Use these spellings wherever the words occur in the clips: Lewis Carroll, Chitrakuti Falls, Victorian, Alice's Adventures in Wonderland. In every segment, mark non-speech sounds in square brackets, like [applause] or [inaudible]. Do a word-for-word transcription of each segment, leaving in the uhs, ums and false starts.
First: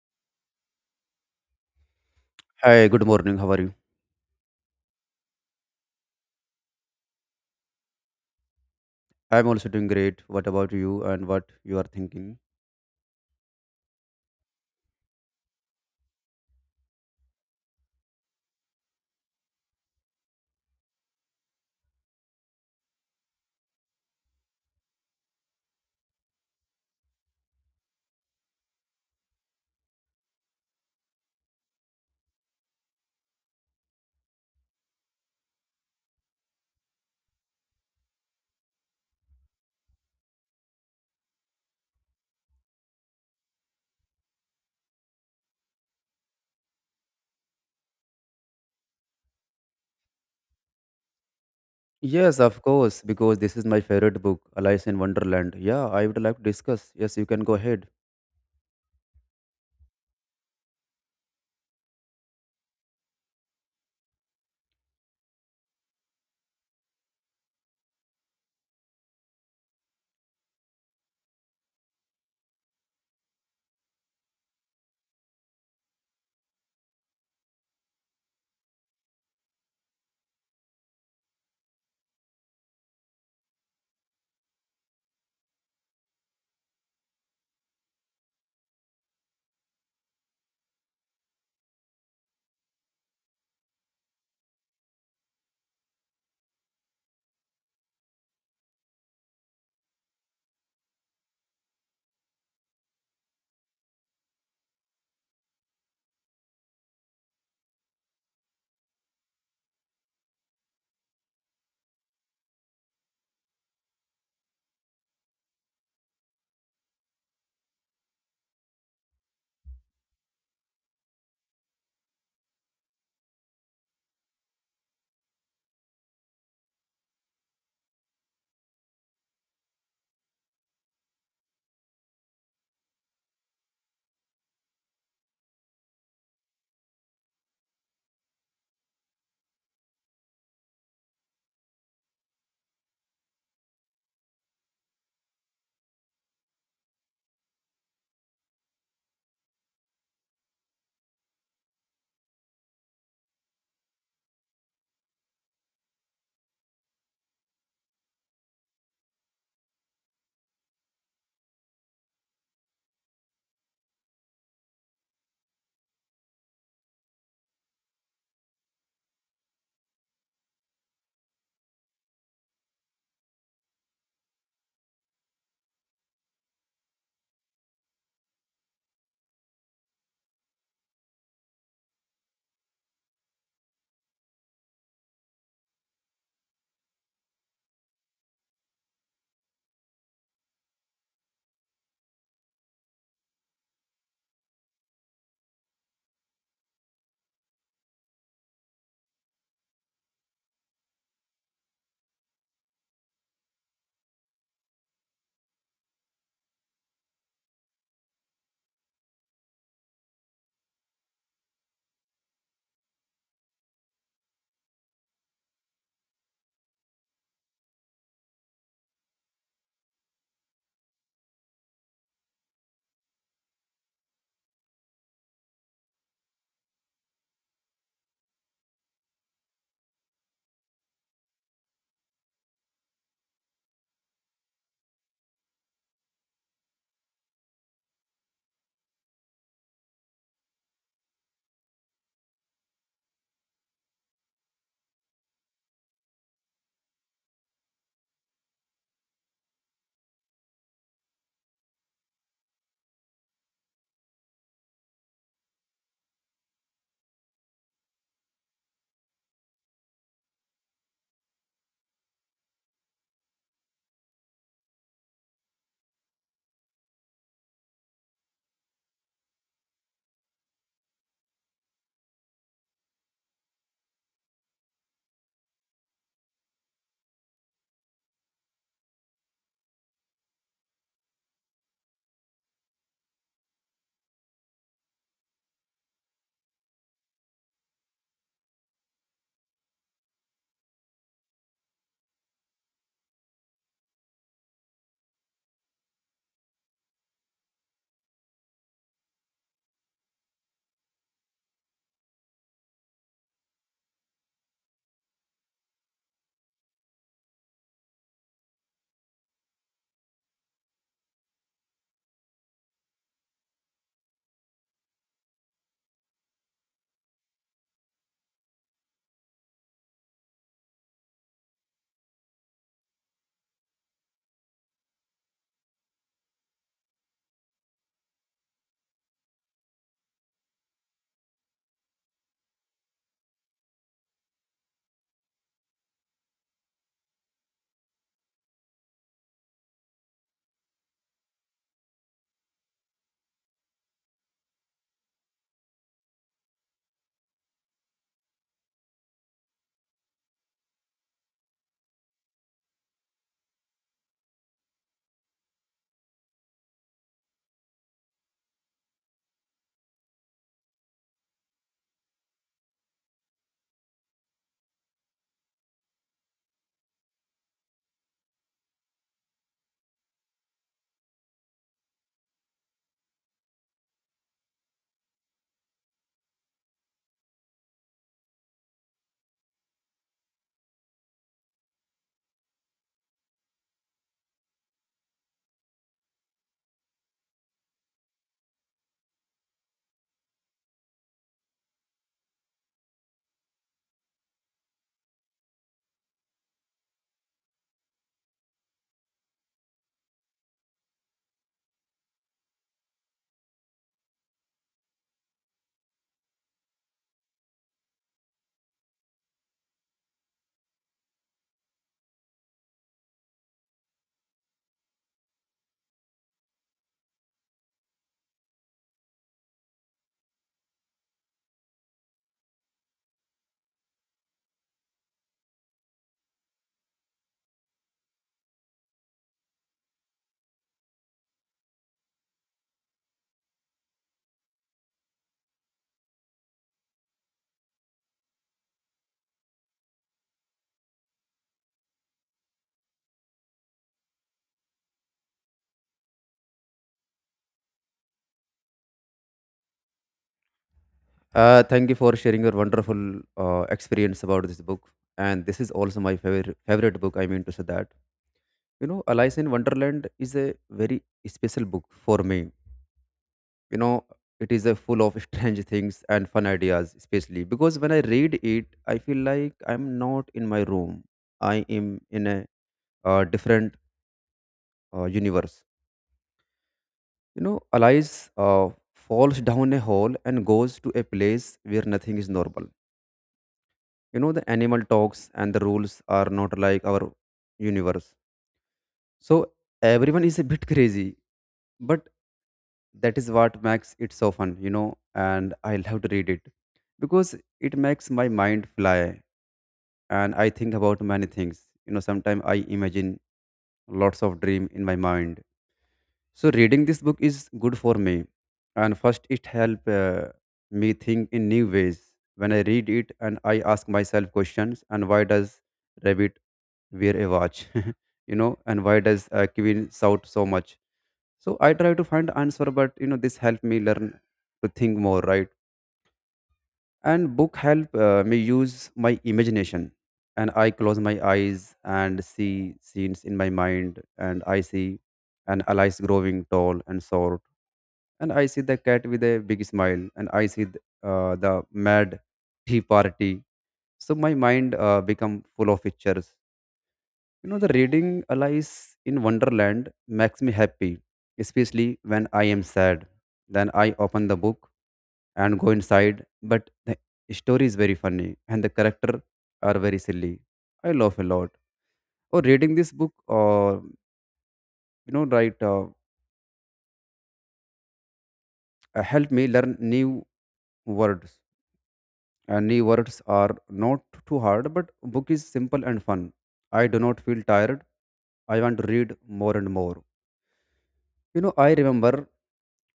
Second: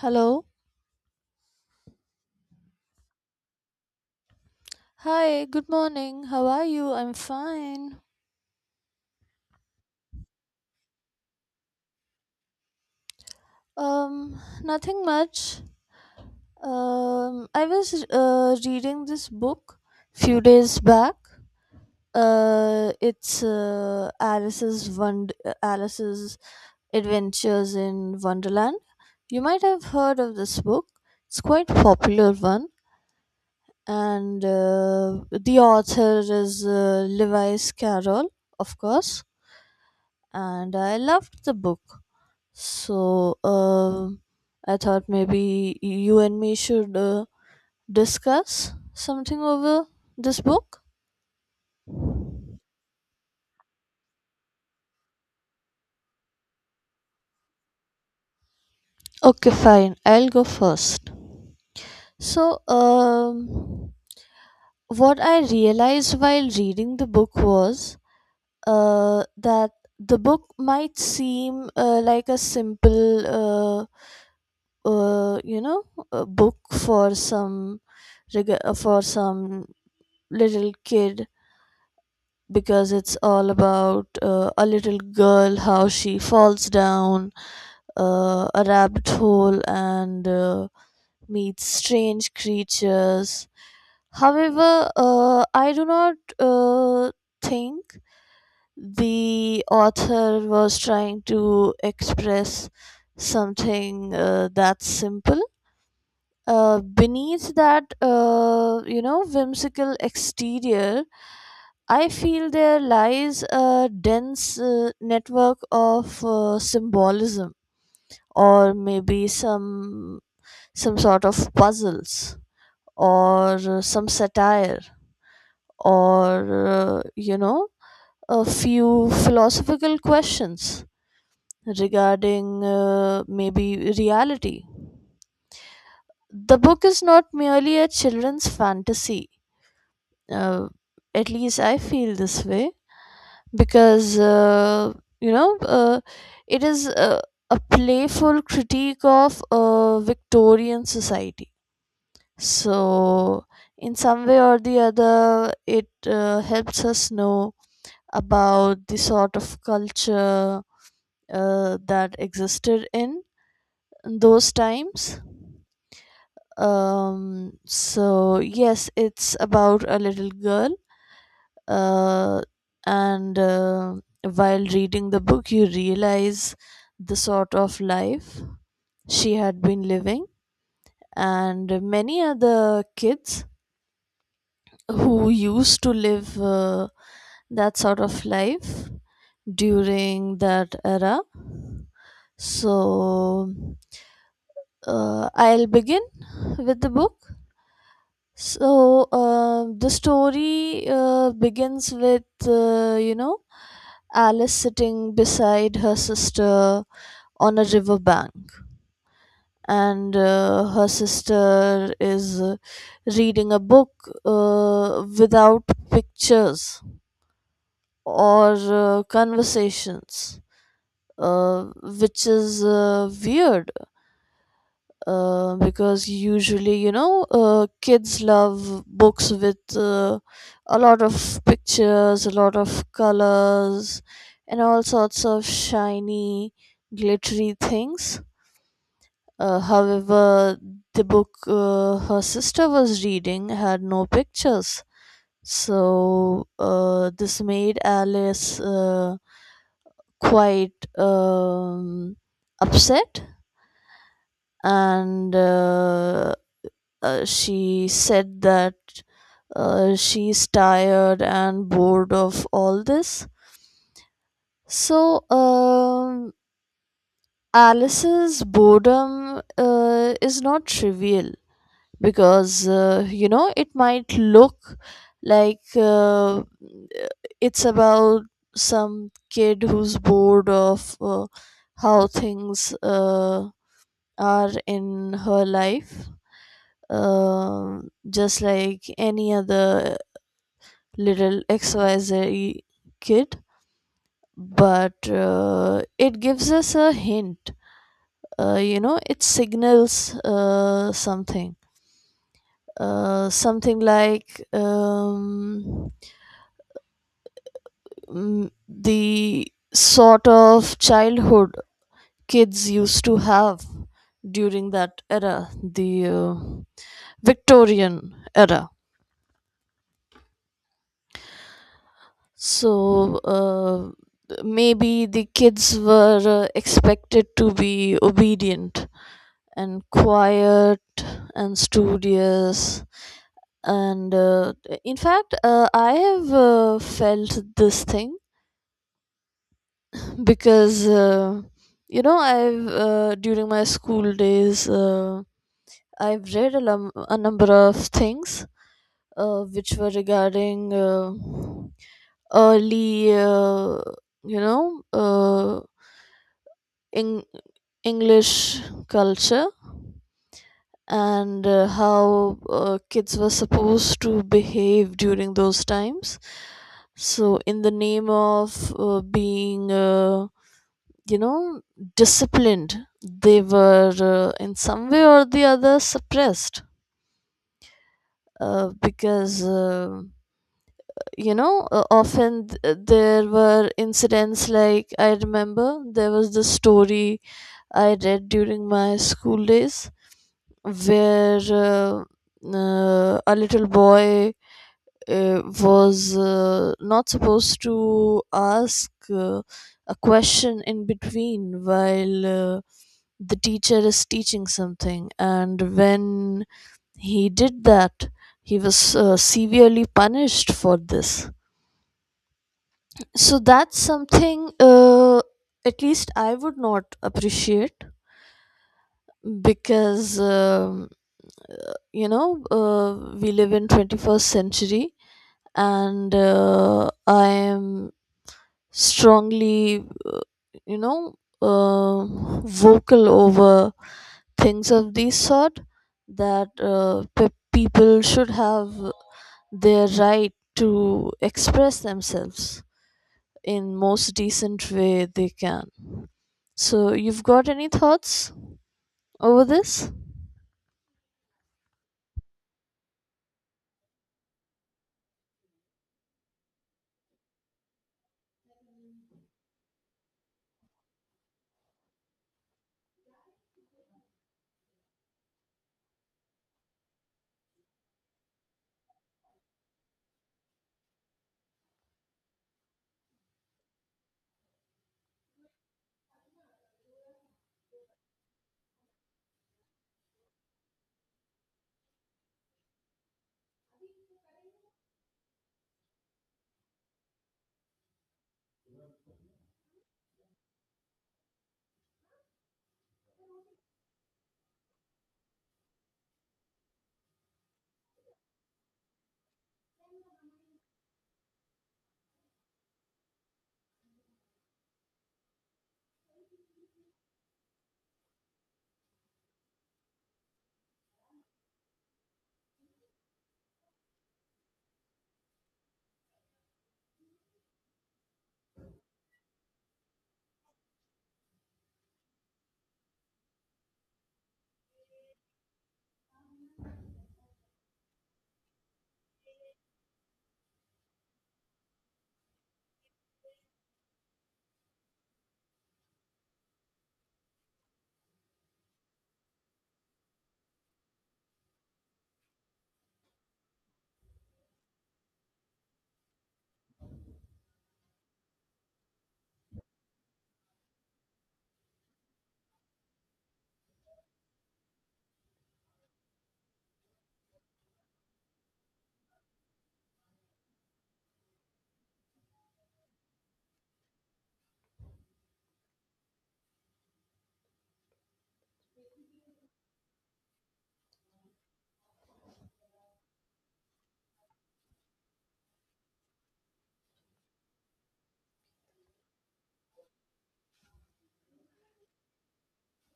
Hello. Hi, good morning. How are you? Hi, good morning. How are you? I'm fine. I'm also doing great. What about you and what you are thinking? Um, nothing much. Um, I was uh, reading this book few days back. Uh, it's uh, Alice's Wond- uh, Alice's Adventures in Wonderland. You might have heard of this book. It's quite popular one, and uh, the author is uh, Lewis Carroll, of course. And I loved the book. So, um I thought maybe you and me should uh, discuss something over this book. Yes, of course, because this is my favorite book, Alice in Wonderland. Yeah, I would like to discuss. Yes, you can go ahead. Okay, fine. I'll go first. So, um, what I realized while reading the book was uh, that the book might seem uh, like a simple, uh, uh, you know, a book for some reg- uh, for some little kid because it's all about uh, a little girl how she falls down uh, a rabbit hole and uh, meets strange creatures. However, uh, I do not uh, think the author was trying to express something uh, that simple. Uh, beneath that, uh, you know whimsical exterior, I feel there lies a dense uh, network of uh, symbolism, or maybe some some sort of puzzles, or uh, some satire, or uh, you know, a few philosophical questions regarding uh, maybe reality. The book is not merely a children's fantasy. Uh, at least I feel this way because uh, you know, uh, it is uh, a playful critique of uh, Victorian society. So in some way or the other, it uh, helps us know about the sort of culture uh, that existed in those times. Um, so yes, it's about a little girl, uh, and uh, while reading the book you realize the sort of life she had been living, and many other kids who used to live uh, that sort of life during that era. So uh, I'll begin with the book. So uh, the story uh, begins with uh, you know, Alice sitting beside her sister on a riverbank, and uh, her sister is uh, reading a book uh, without pictures or uh, conversations, uh, which is uh, weird, uh, because usually you know, uh, kids love books with uh, a lot of pictures, a lot of colors, and all sorts of shiny glittery things. Uh, however, the book uh, her sister was reading had no pictures, so uh, this made Alice uh, quite um, upset. And uh, Uh, she said that uh, she's tired and bored of all this. So, um, Alice's boredom uh, is not trivial because, uh, you know, it might look like uh, it's about some kid who's bored of uh, how things uh, are in her life. Um just like any other little X Y Z kid, but uh, it gives us a hint. Uh, you know, it signals uh, something. Uh, something like um, mm, the sort of childhood kids used to have during that era, the uh, Victorian era. So uh, maybe the kids were uh, expected to be obedient and quiet and studious, and uh, in fact, uh, I have uh, felt this thing because, uh, you know, i've uh, during my school days, uh, I've read a, lum- a number of things uh, which were regarding uh, early, uh, you know uh, in- English culture and uh, how uh, kids were supposed to behave during those times. So, in the name of uh, being, uh, you know, disciplined, they were uh, in some way or the other suppressed, uh, because. Uh, you know, uh, often th- uh, there were incidents. Like, I remember there was this story I read during my school days where, uh, uh, a little boy uh, was uh, not supposed to ask uh, a question in between while uh, the teacher is teaching something, and when he did that, he was uh, severely punished for this. So that's something uh, at least I would not appreciate because um you know, uh, we live in twenty-first century, and uh, I am strongly, you know, uh, vocal over things of this sort, that uh, pe- people should have their right to express themselves in most decent way they can. So you've got any thoughts over this? Uh, thank you for sharing your wonderful uh, experience about this book. And this is also my favorite favorite book. I mean to say that. You know, Alice in Wonderland is a very special book for me. You know, it is a full of [laughs] strange things and fun ideas, especially because when I read it I feel like I'm not in my room, I am in a uh, different uh, universe. You know, Alice uh, falls down a hole and goes to a place where nothing is normal. You know, the animal talks and the rules are not like our universe. So everyone is a bit crazy, but that is what makes it so fun, you know. And I love to read it because it makes my mind fly, and I think about many things. You know, sometimes I imagine lots of dream in my mind. So reading this book is good for me, and first it help uh, me think in new ways. When I read it, and I ask myself questions, and why does rabbit wear a watch? [laughs] You know, and why does uh, Kevin shout so much? So I try to find answer, but you know, this help me learn to think more, right? And book help uh, me use my imagination, and I close my eyes and see scenes in my mind, and I see an Alice growing tall and short, and I see the cat with a big smile, and I see the, uh, the mad tea party. So my mind uh, become full of pictures. You know, the reading Alice in Wonderland makes me happy, especially when I am sad. Then I open the book and go inside. But the story is very funny and the character are very silly. I laugh a lot. Or reading this book, or you know, right, uh, uh, help me learn new words. And new words are not too hard, but book is simple and fun. I do not feel tired. I want to read more and more. You know, I remember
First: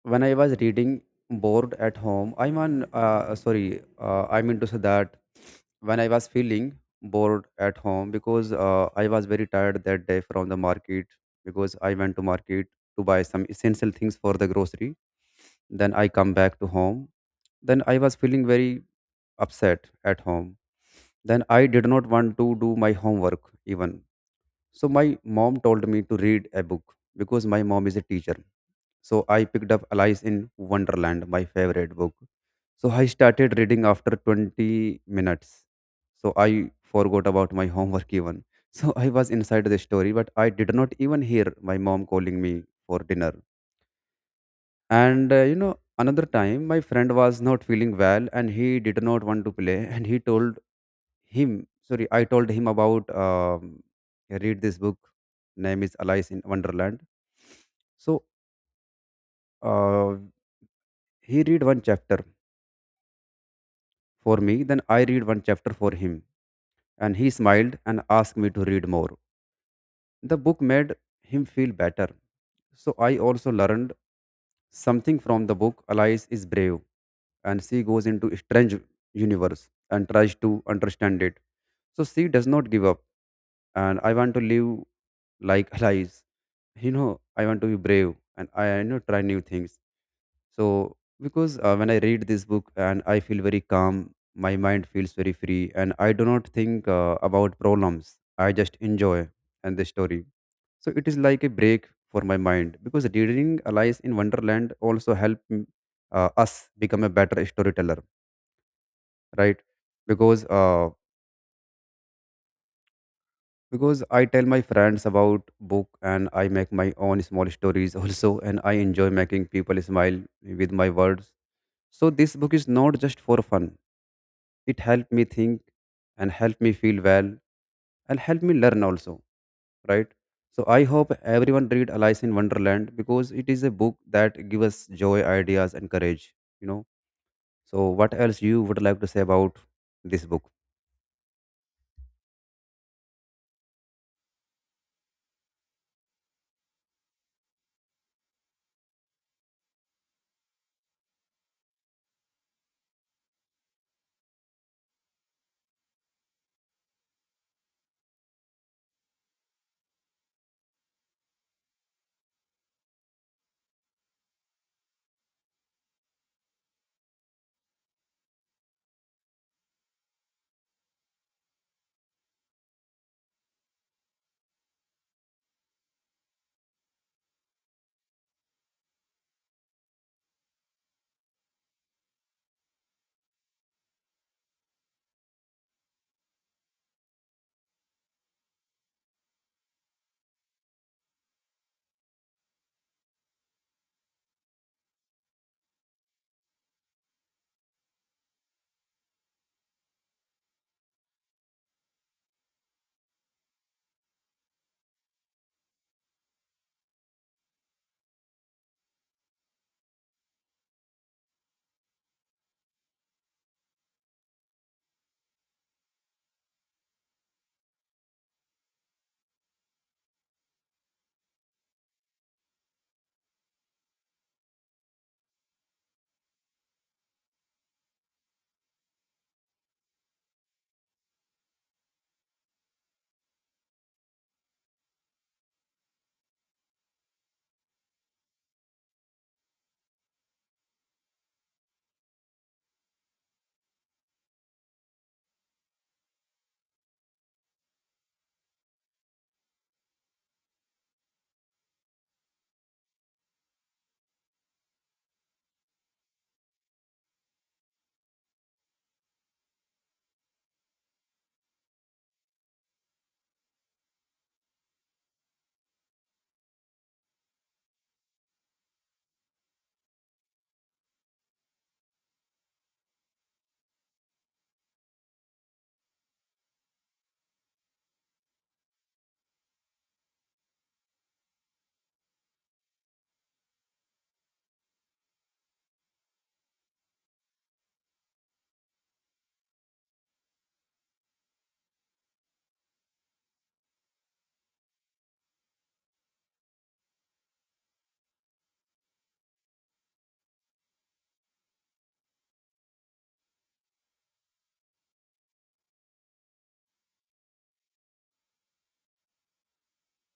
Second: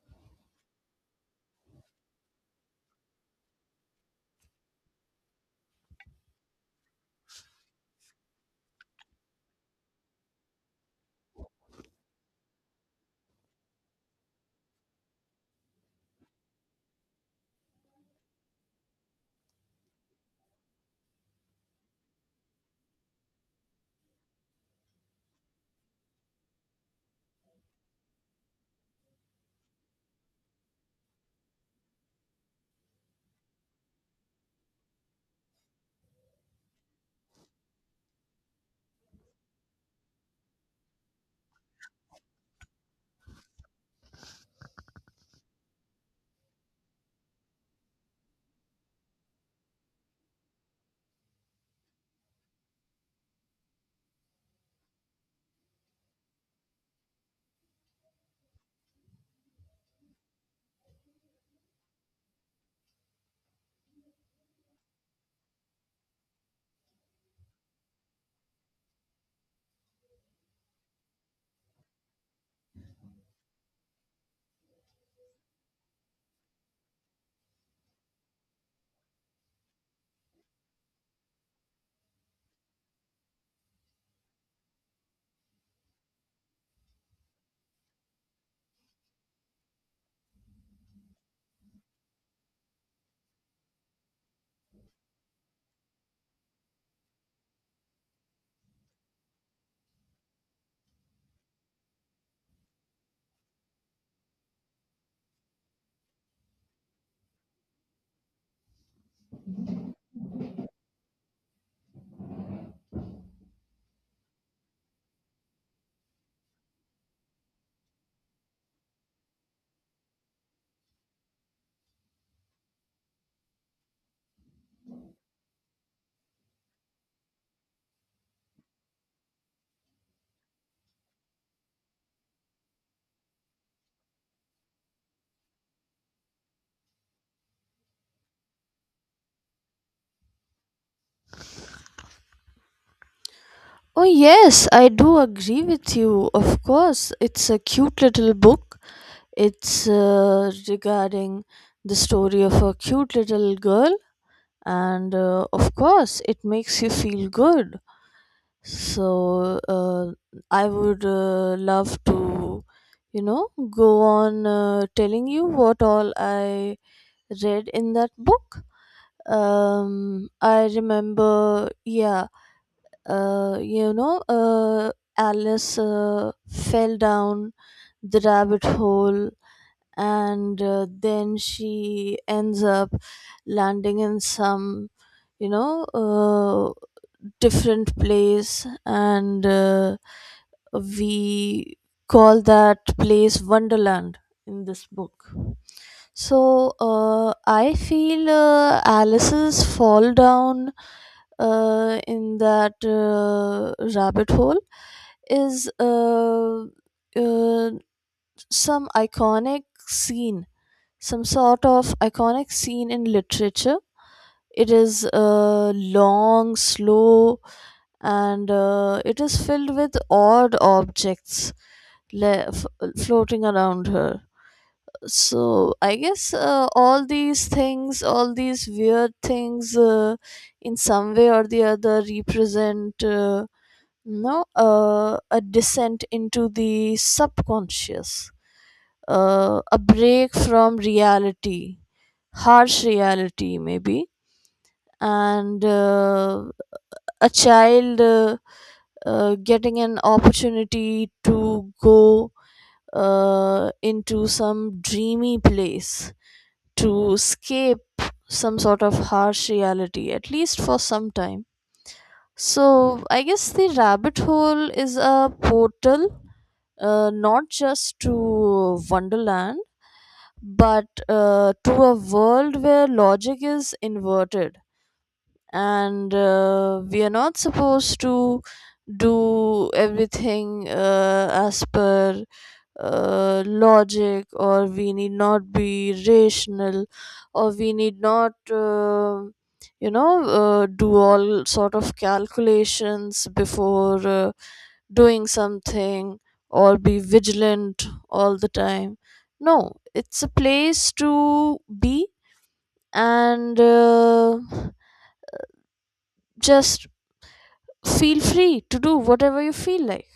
when I was reading bored at home. I mean, uh, sorry, uh, I mean to say that when I was feeling bored at home because uh, I was very tired that day from the market, because I went to market to buy some essential things for the grocery. Then I come back to home. Then I was feeling very upset at home. Then I did not want to do my homework even. So my mom told me to read a book because my mom is a teacher. So I picked up Alice in Wonderland, my favorite book. So I started reading after twenty minutes. So I forgot about my homework even. [laughs] So I was inside the story, but I did not even hear my mom calling me for dinner. And uh, you know, another time my friend was not feeling well and he did not want to play, and he told him sorry. I told him about um, I read this book, name is Alice in Wonderland. So uh, he read one chapter for me, then I read one chapter for him, and he smiled and asked me to read more. The book made him feel better. So I also learned something from the book. Alice is brave, and she goes into strange universe and tries to understand it. So she does not give up, and I want to live like lies. You know, I want to be brave, and I, you know, try new things. So because uh, when I read this book, and I feel very calm. My mind feels very free, and I do not think uh, about problems. I just enjoy and the story. So it is like a break for my mind, because reading lies in Wonderland also help mm, uh, us become a better storyteller, right? Because uh, because I tell my friends about book, and I make my own small stories [laughs] also, and I enjoy making people smile with my words. So this book is not just for fun. It helped me think and helped me feel well and helped me learn also, right? So I hope everyone read Alice in Wonderland because it is a book that gives us joy, ideas and courage, you know. So what else you would like to say about this book? Oh, yes, I do agree with you. Of course, it's a cute little book. It's uh, regarding the story of a cute little girl, and uh, of course, it makes you feel good. So, uh, I would uh, love to, you know, go on uh, telling you what all I read in that book. Um, I remember, yeah, uh, you know, uh, Alice uh, fell down the rabbit hole, and uh, then she ends up landing in some, you know, uh, different place, and uh, we call that place Wonderland in this book. So uh, I feel uh, Alice's fall down uh, in that uh, rabbit hole is, uh, uh, some iconic scene, some sort of iconic scene in literature. It is uh, long, slow, and uh, it is filled with odd objects le- f- floating around her. So I guess uh, all these things all these weird things, uh, in some way or the other, represent uh, no uh, a descent into the subconscious, uh, a break from reality, harsh reality maybe, and uh, a child uh, uh, getting an opportunity to go uh, into some dreamy place, to escape some sort of harsh reality, at least for some time. So, I guess the rabbit hole is a portal uh, not just to Wonderland, but uh, to a world where logic is inverted, and uh, we are not supposed to do everything uh, as per uh, logic, or we need not be rational, or we need not uh, you know, uh, do all sort of calculations before uh, doing something, or be vigilant all the time. No, it's a place to be and uh, just feel free to do whatever you feel like.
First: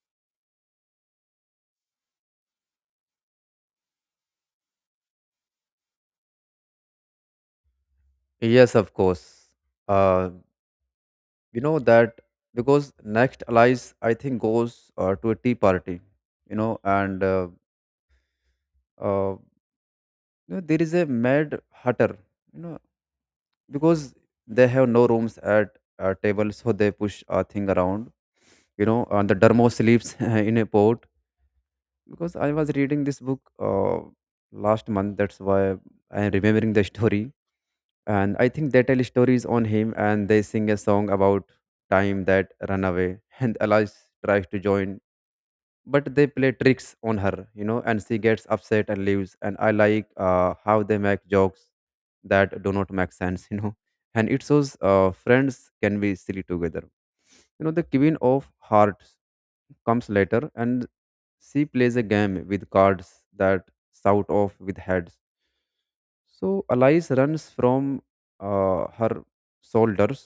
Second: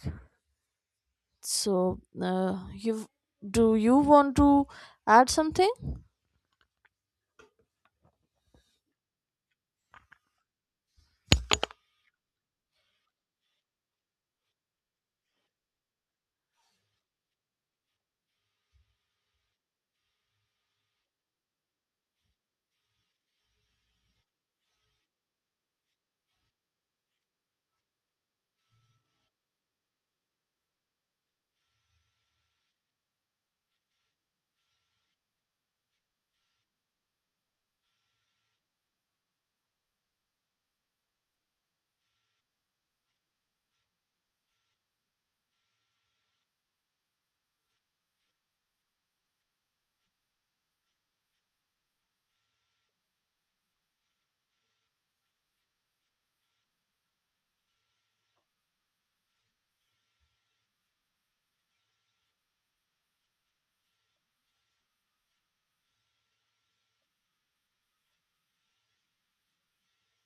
So uh, you do you want to add something? Yes, of course. Uh, you know that because next allies I think goes uh, to a tea party, you know. And uh, uh, you know, there is a mad hatter, you know, because they have no rooms at uh, table, so they push a thing around, you know. And the dermo sleeps [laughs] in a pot because I was reading this book uh, last month, that's why I am remembering the story. And I think they tell stories on him, and they sing a song about time that run away. And allies tries to join, but they play tricks on her, you know, and she gets upset and leaves. And I like uh, how they make jokes that do not make sense. [laughs] You know, and it shows uh, friends can be silly together. You know, the queen of hearts comes later, and she plays a game with cards that shout off with heads. So Alice runs from uh, her shoulders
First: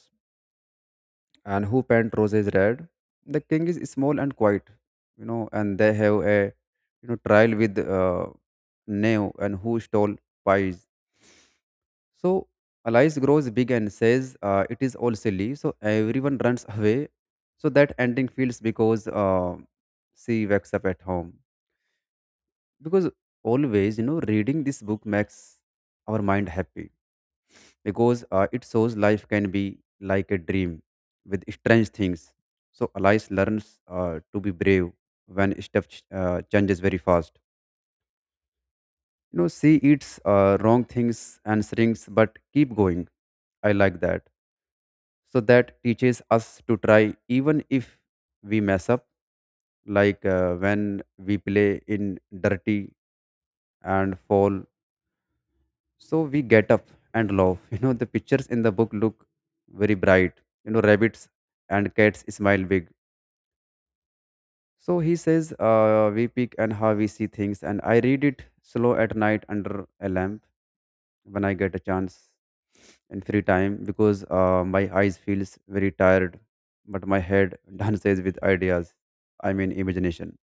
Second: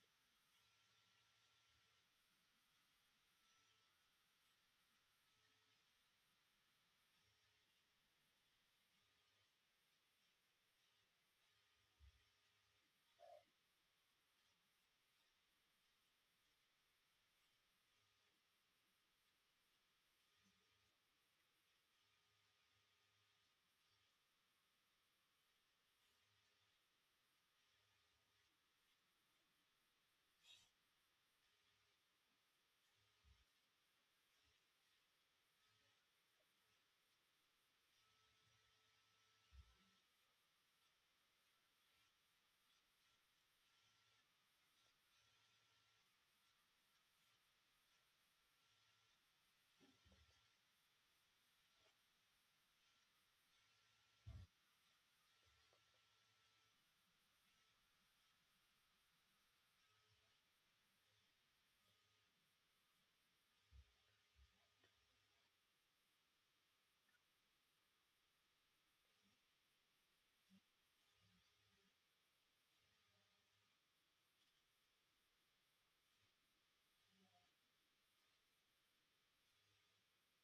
and who paint roses red. The king is small and quiet, you know, and they have a, you know, trial with uh, Neo and who stole pies. So Alice grows big and says uh, it is all silly. So everyone runs away. So that ending feels because uh, she wakes up at home, because always, you know, reading this book makes our mind happy, because uh, it shows life can be like a dream with strange things. So Alice learns uh, to be brave when stuff ch- uh, changes very fast. You know, she eats uh, wrong things and shrinks, but keep going. I like that. So that teaches us to try even if we mess up, like uh, when we play in dirty and fall. So we get up and laugh. [laughs] You know, the pictures in the book look very bright. You know, rabbits and cats smile big. So he says, uh, we pick and how we see things. And I read it slow at night under a lamp when I get a chance in free time, because uh, my eyes feels very tired, but my head [laughs] dances with ideas. I mean, imagination.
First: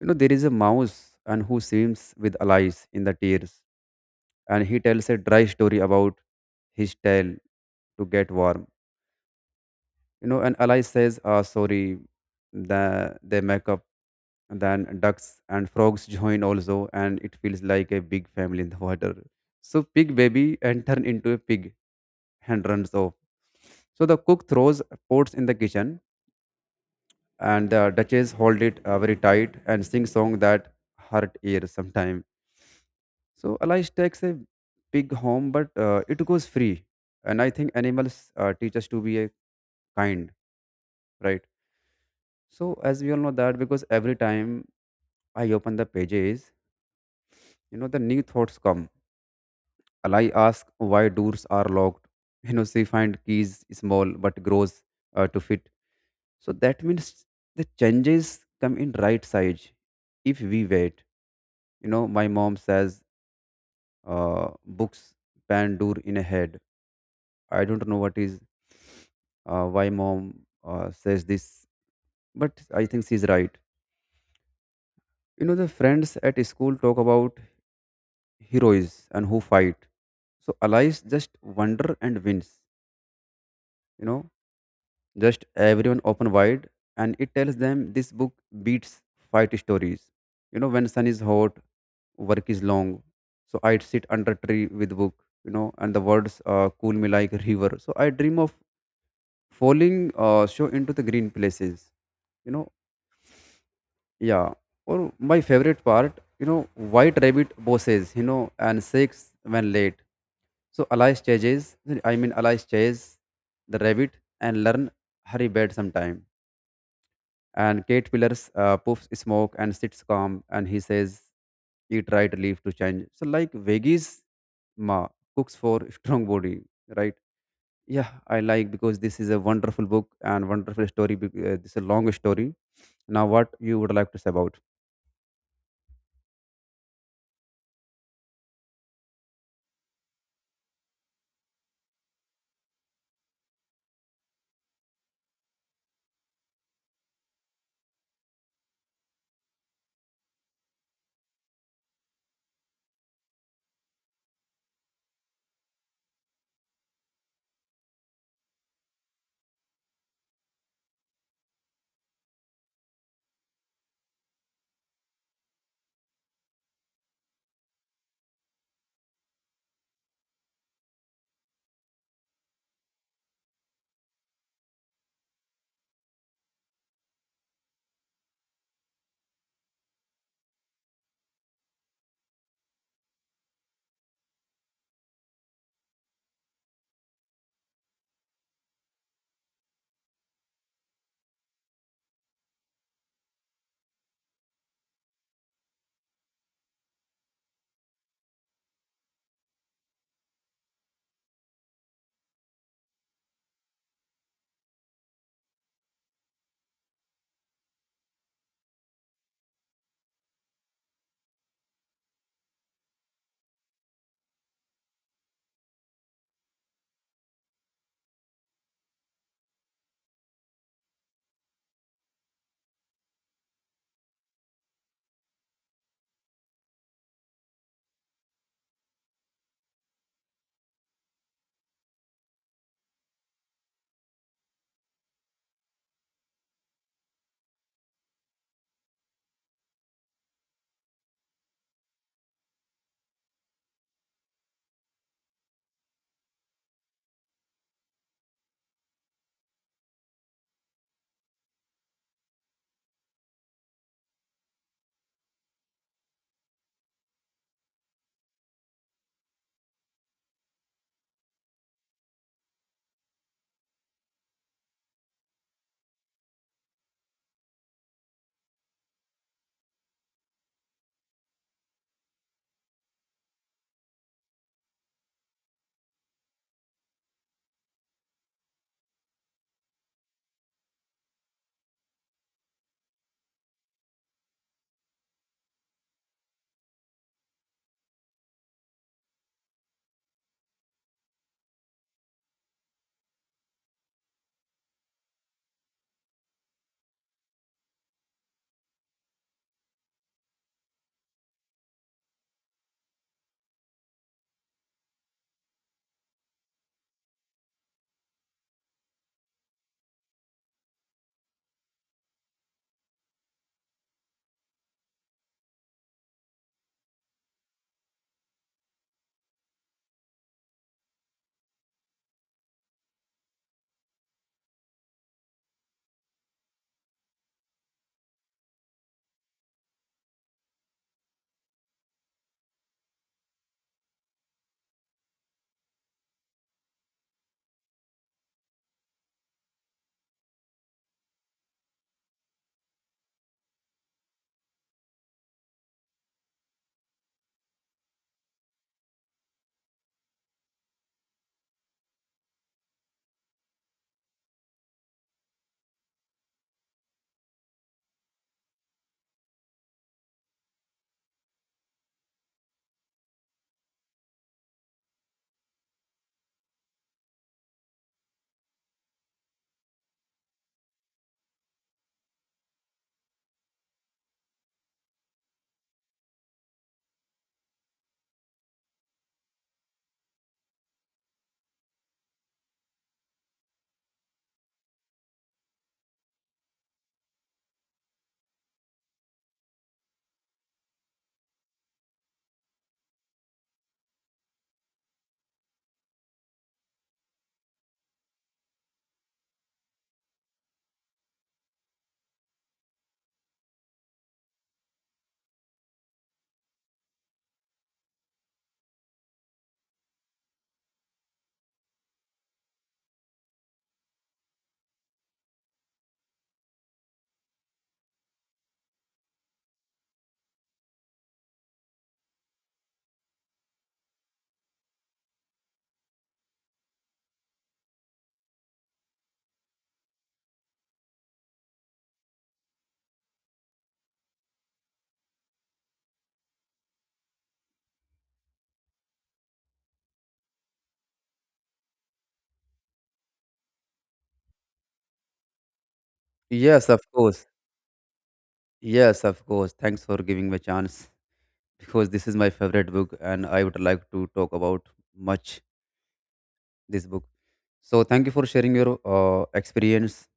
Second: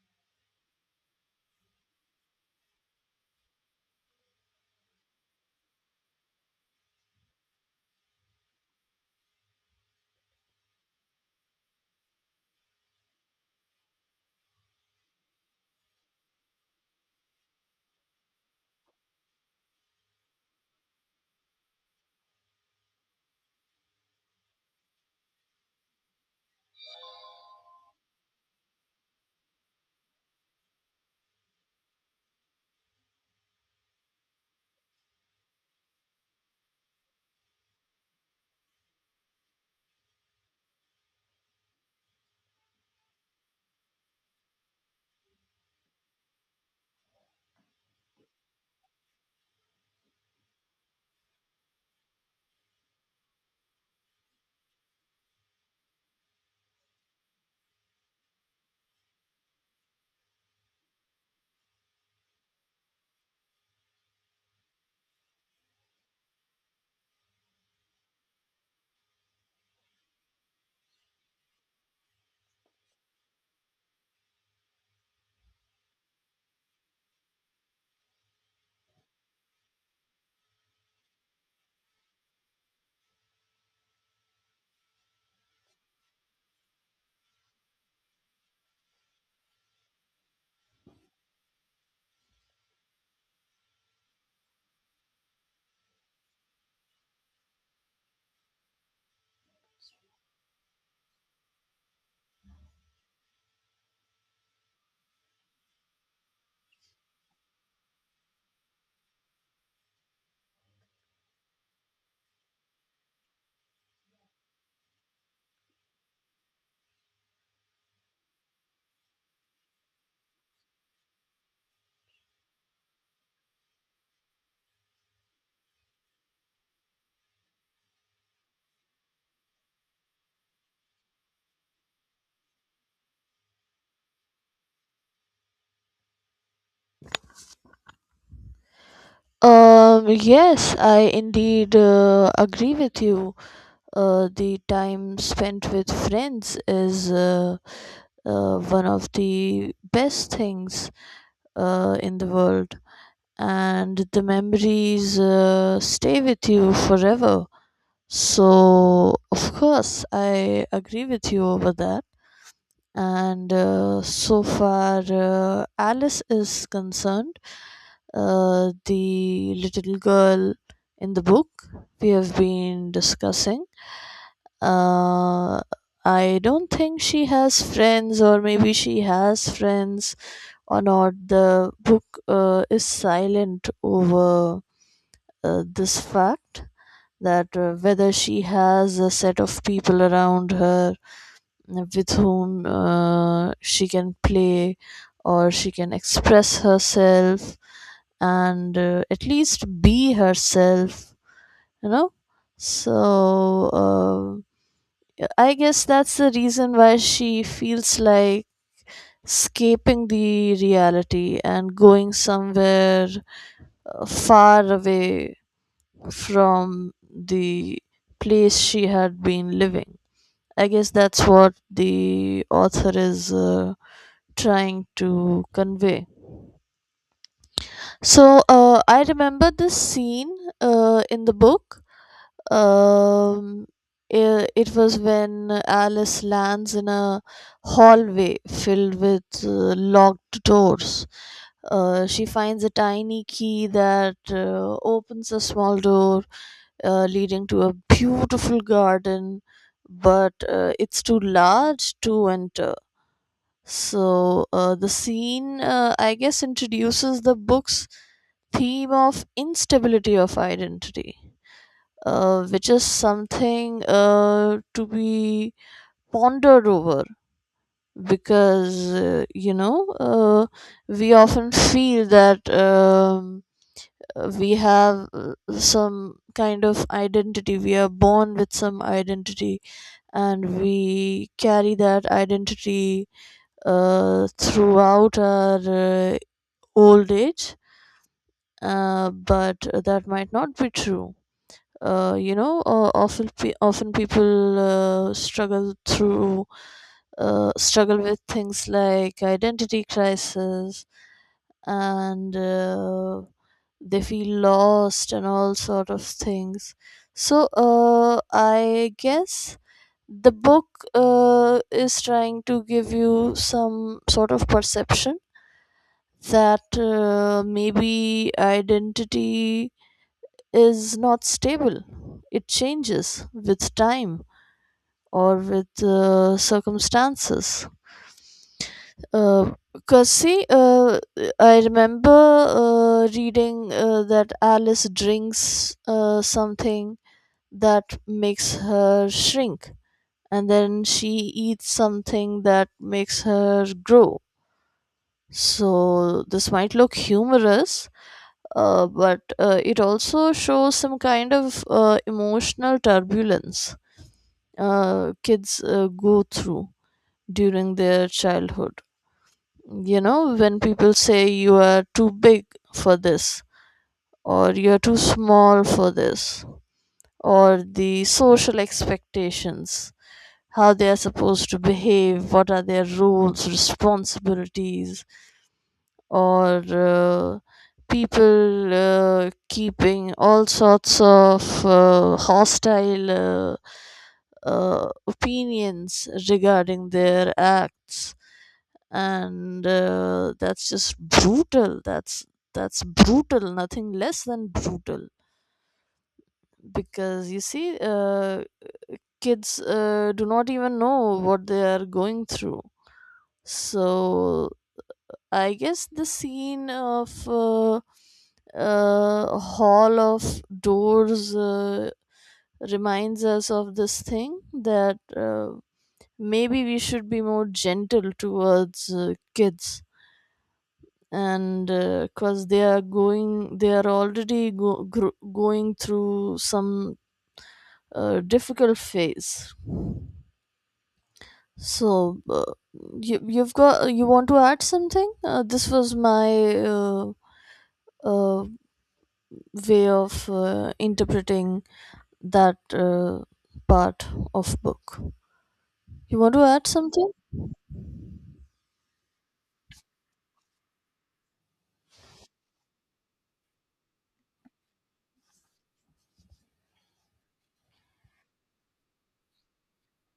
You know, there is a mouse and who swims with allies in the tears, and he tells a dry story about his tail to get warm. You know, and Alice says, "Ah, sorry." The they make up. Then ducks and frogs join also, and it feels like a big family in the water. So pig baby and turn into a pig and runs off. So the cook throws pots in the kitchen, and the duchess hold it uh, very tight and sing song that hurt ears sometime. So Alice takes a big home, but uh, it goes free. And I think animals uh, teach us to be a kind, right? So as we all know that, because every time I open the pages, you know, the new thoughts come. Alai asks why doors are locked. [laughs] You know, she find keys small but grows uh, to fit. So that means the changes come in right size if we wait. You know, my mom says uh, books pan door in a head. I don't know what is uh, why mom uh, says this, but I think she's right. You know, the friends at school talk about heroes and who fight. So allies just wonder and wins. You know, just everyone open wide, and it tells them this book beats fight stories. You know, when sun is hot, work is long. So I'd sit under tree with book. You know, and the words uh, cool me like river. So I dream of falling uh, show into the green places, you know. Yeah, or my favorite part, you know, white rabbit bosses, you know, and six when late. So alice chases, i mean alice chase the rabbit and learn hurry bed sometime. And kate pillars uh, puffs smoke and sits calm, and he says eat right leaf to change, so like veggies ma cooks for [laughs] strong body, right? Yeah, I like because this is a wonderful book and wonderful story. Bec- Uh, this is a long story. Now, what you would like to say about? Um, yes, I indeed uh, agree with you. Uh, the time spent with friends is, uh, uh, one of the best things uh, in the world, and the memories uh, stay with you forever. So, of course, I agree with you over that. And uh, so far, uh, Alice is concerned, uh, the little girl in the book we have been discussing. Uh, I don't think she has friends, or maybe she has friends or not. The book uh, is silent over uh, this fact, that uh, whether she has a set of people around her with whom uh, she can play or she can express herself and uh, at least be herself, you know. So uh, I guess that's the reason why she feels like escaping the reality and going somewhere uh, far away from the place she had been living. I guess that's what the author is uh, trying to convey. So uh, I remember this scene uh, in the book. Um, i- it was when Alice lands in a hallway filled with uh, locked doors. Uh, she finds a tiny key that uh, opens a small door uh, leading to a beautiful garden, but uh, it's too large to enter. So uh, the scene, uh, I guess, introduces the book's theme of instability of identity, uh, which is something uh, to be pondered over because uh, you know, uh, we often feel that um, uh, we have uh, some kind of identity, we are born with some identity and we carry that identity uh, throughout our uh, old age, uh, but that might not be true. Uh, you know, uh, often pe- often people uh, struggle through uh, struggle with things like identity crisis, and uh, they feel lost and all sort of things. So uh, I guess the book uh, is trying to give you some sort of perception, that uh, maybe identity is not stable. It changes with time or with uh, circumstances. Uh, because see, uh, I remember uh, reading uh, that Alice drinks uh, something that makes her shrink, and then she eats something that makes her grow. So, this might look humorous, uh, but uh, it also shows some kind of uh, emotional turbulence uh, kids uh, go through during their childhood. You know, when people say you are too big for this, or you are too small for this, or the social expectations, how they are supposed to behave, what are their roles, responsibilities, or uh, people uh, keeping all sorts of uh, hostile, uh, uh, opinions regarding their acts, and uh, that's just brutal. That's that's brutal, nothing less than brutal, because you see uh, kids uh, do not even know what they are going through. So I guess the scene of, uh, uh, Hall of Doors uh, reminds us of this thing, that uh, maybe we should be more gentle towards uh, kids, and because they are going they are already go, gr- going through some uh, difficult phase. So uh, you, you've got you want to add something? Uh, this was my, uh, uh, way of uh, interpreting that uh, part of book. You want to add Yes, of something? course. Yes, of course. Thanks for giving me a chance [laughs] because this is my favorite book and I would like to talk about much this book. So, thank you for sharing your uh, experience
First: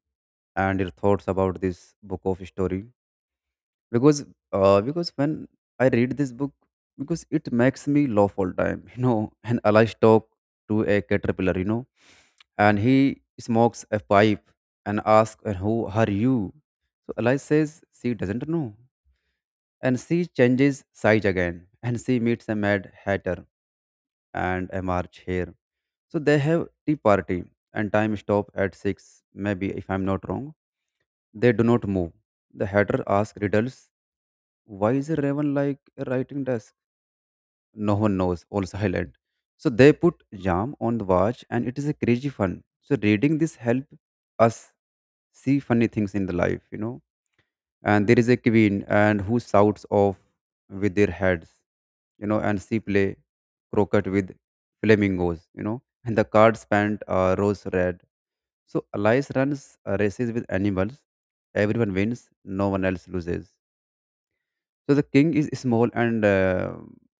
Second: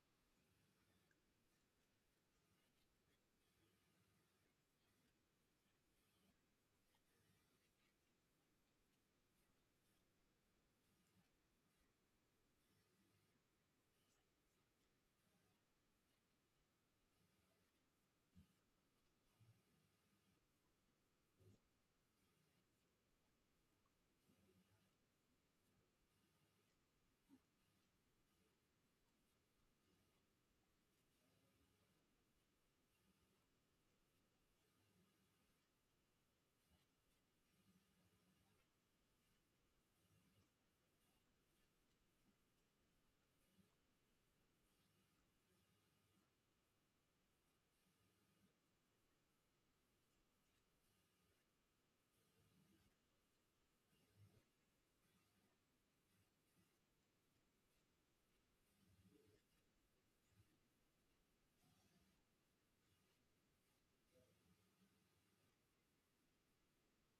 and your thoughts about this book of story. because uh, because when I read this book because it makes me laugh all time [laughs] you know and alice talk to a caterpillar, you know, and he smokes a pipe and asks and who are you? So alice says she doesn't know and she changes size again [laughs] and she meets a mad hatter and a march hare. So they have tea party and time stop at six, maybe if I'm not wrong. They do not move. The hatter asks riddles. Why is a raven like a writing desk? No one knows, all silent. So they put jam on the watch and it is a crazy fun. So reading this help us see funny things in the life, you know. And there is a queen and who shouts off with their heads, you know, and she play croquet with flamingos, you know. And the cards paint are rose red so Elias runs uh, races with animals. Everyone wins. No one else loses. So the king is small and uh,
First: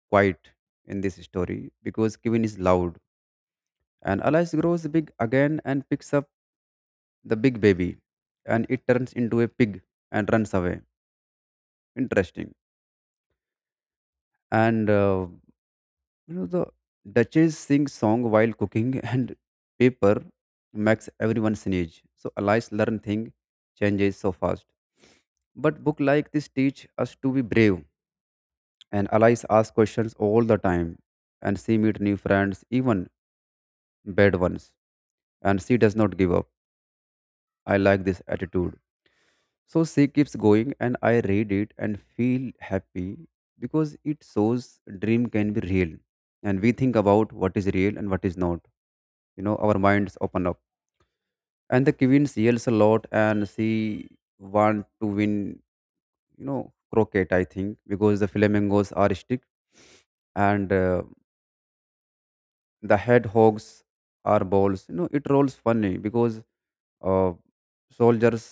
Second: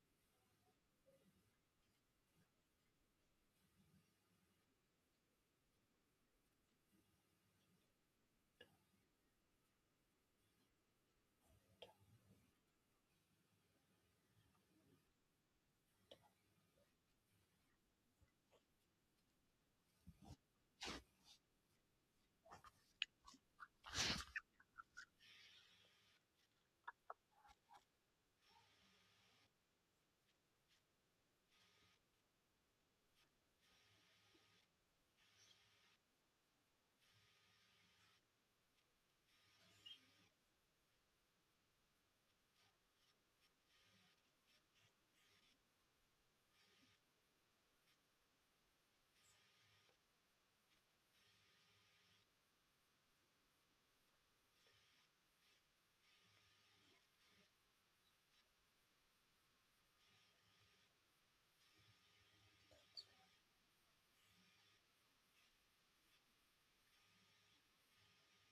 quiet in this story because Kevin is loud. And Elias grows big again and picks up the big baby, and it turns into a pig and runs away. Interesting. And uh, You know, the Duchess sings song while cooking [laughs] and paper makes everyone sneeze. So Alice learn thing changes so fast. But book like this teach us to be brave. And Alice ask questions all the time. And she meet new friends, even bad ones. And she does not give up. I like this attitude. So she keeps going, and I read it and feel happy because it shows dream can be real. And we think about what is real and what is not. You know, our minds open up. And the queen yells a lot, and she want to win. You know, croquet. I think because the flamingos are stick, and uh, the hedgehogs are balls. You know, it rolls funny because Uh, soldiers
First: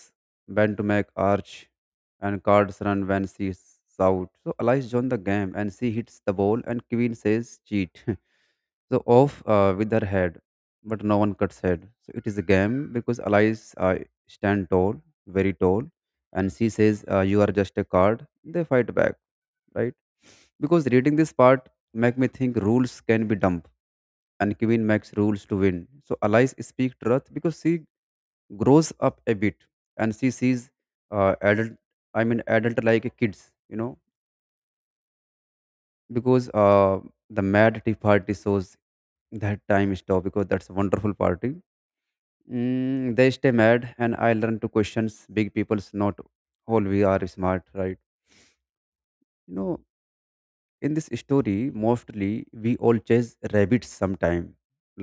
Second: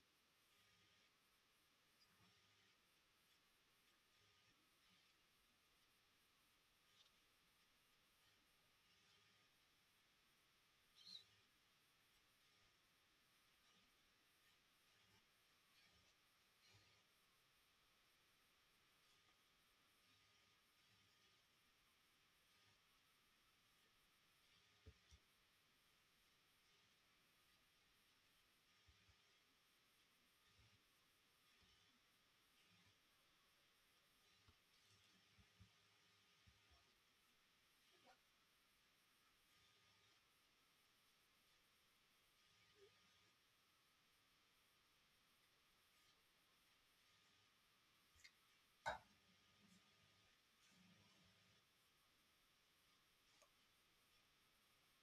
bend to make arch, and cards run when she out. So Alice joins the game, and she hits the ball, and Queen says cheat. [laughs] So off uh, with her head, but no one cuts head. So it is a game because Alice uh, stand tall, very tall, and she says uh, you are just a card. They fight back, right? Because reading this part make me think rules can be dumb and Kevin makes rules to win. So Alice speak truth because she grows up a bit and she sees uh, adult I mean adult like kids, you know, because uh, the mad tea party shows that time stop because that's a wonderful party. Mm, they stay mad and I learn to questions big people's not all we are smart, right? You know, in this story mostly we all chase rabbits sometime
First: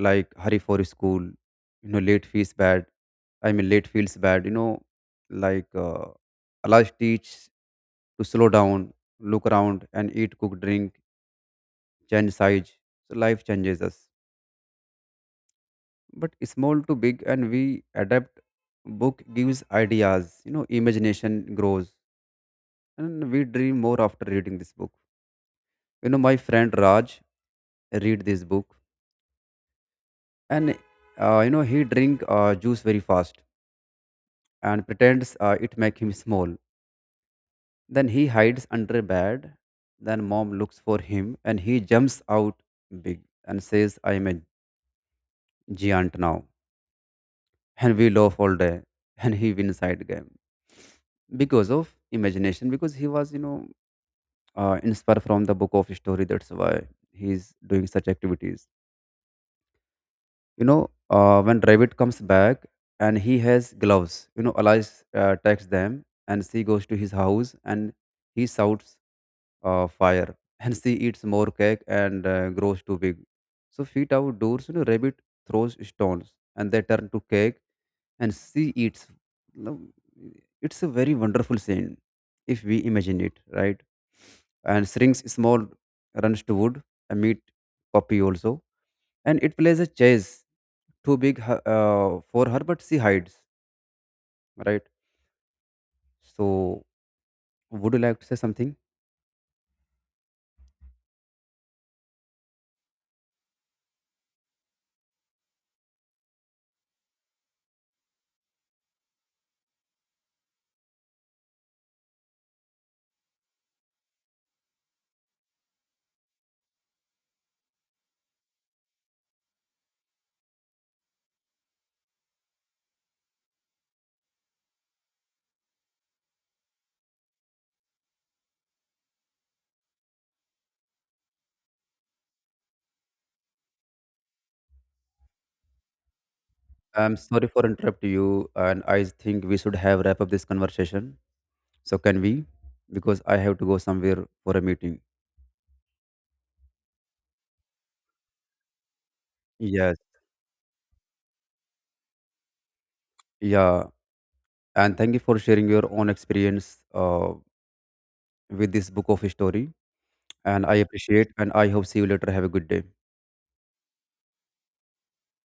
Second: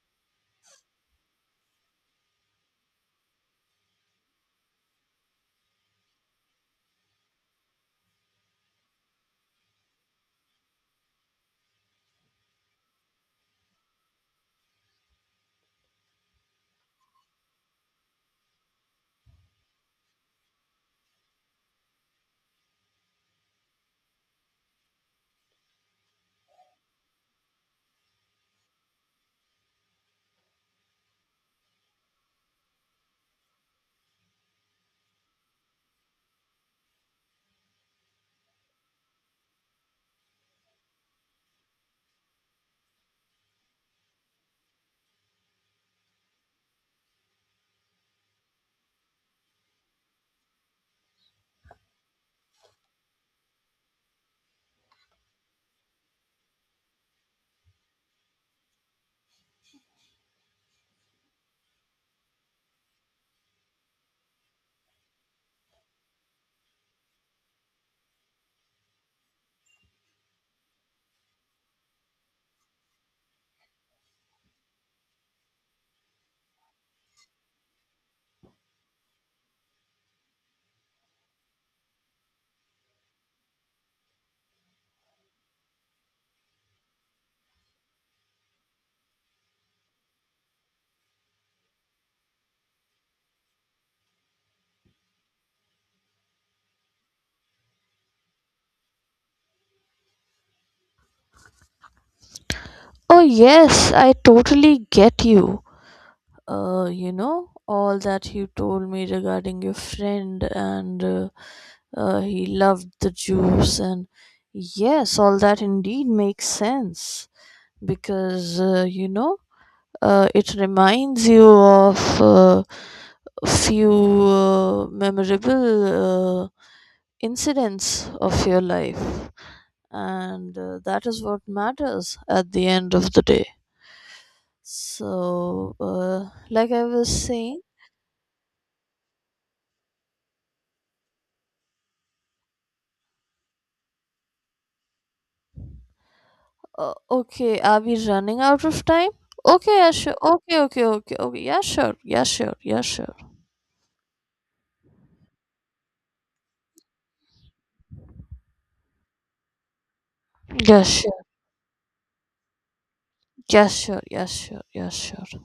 like hurry for school, you know, late feels bad i mean late feels bad, you know, like uh, allah teach to slow down, look around and eat cook drink, change size. So life changes us but small to big and we adapt. Book gives ideas, you know, imagination grows and we dream more after reading this book. You know, my friend raj read this book and uh, you know he drink uh, juice very fast and pretends uh, it make him small. Then he hides under a bed, then mom looks for him and he jumps out big and says I am a giant now, and we laugh all day. [laughs] And he wins side game because of imagination, because he was, you know, uh, inspired from the book of story, that's why he's doing such activities, you know. Uh, when rabbit comes back and he has gloves, you know, alice uh, takes them and she goes to his house and he shouts uh, fire. [laughs] And she eats more cake and uh, grows too big, so feet outdoors, you know, rabbit throws stones and they turn to cake and she eats, you know, it's a very wonderful scene if we imagine it right. And shrinks small, runs to wood, a meat puppy also, and it plays a chase, too big h- uh, for her, but she hides, right? So, would you like to say something? Oh yes, I totally get you. Uh, you know, all that you told me regarding your friend, and uh, uh, he loved the juice, and yes, all that indeed makes sense because uh, you know, uh, it reminds you of uh, few uh, memorable uh, incidents of your life, and uh, that is what matters at the end of the day. So uh, like I was I'm sorry saying, for interrupting you, and I think we should have wrap up this conversation. So, can we? Because I have to go somewhere for a meeting. uh, okay, are we running out of time? Okay, yeah Yes, sure, okay okay okay okay, yeah sure, yeah sure, yeah sure, yeah. And thank you for sharing your own experience uh, with this book of story. And I yeah sure, appreciate, and I hope see you later. Have a good day. yeah sure, yeah sure, yeah sure.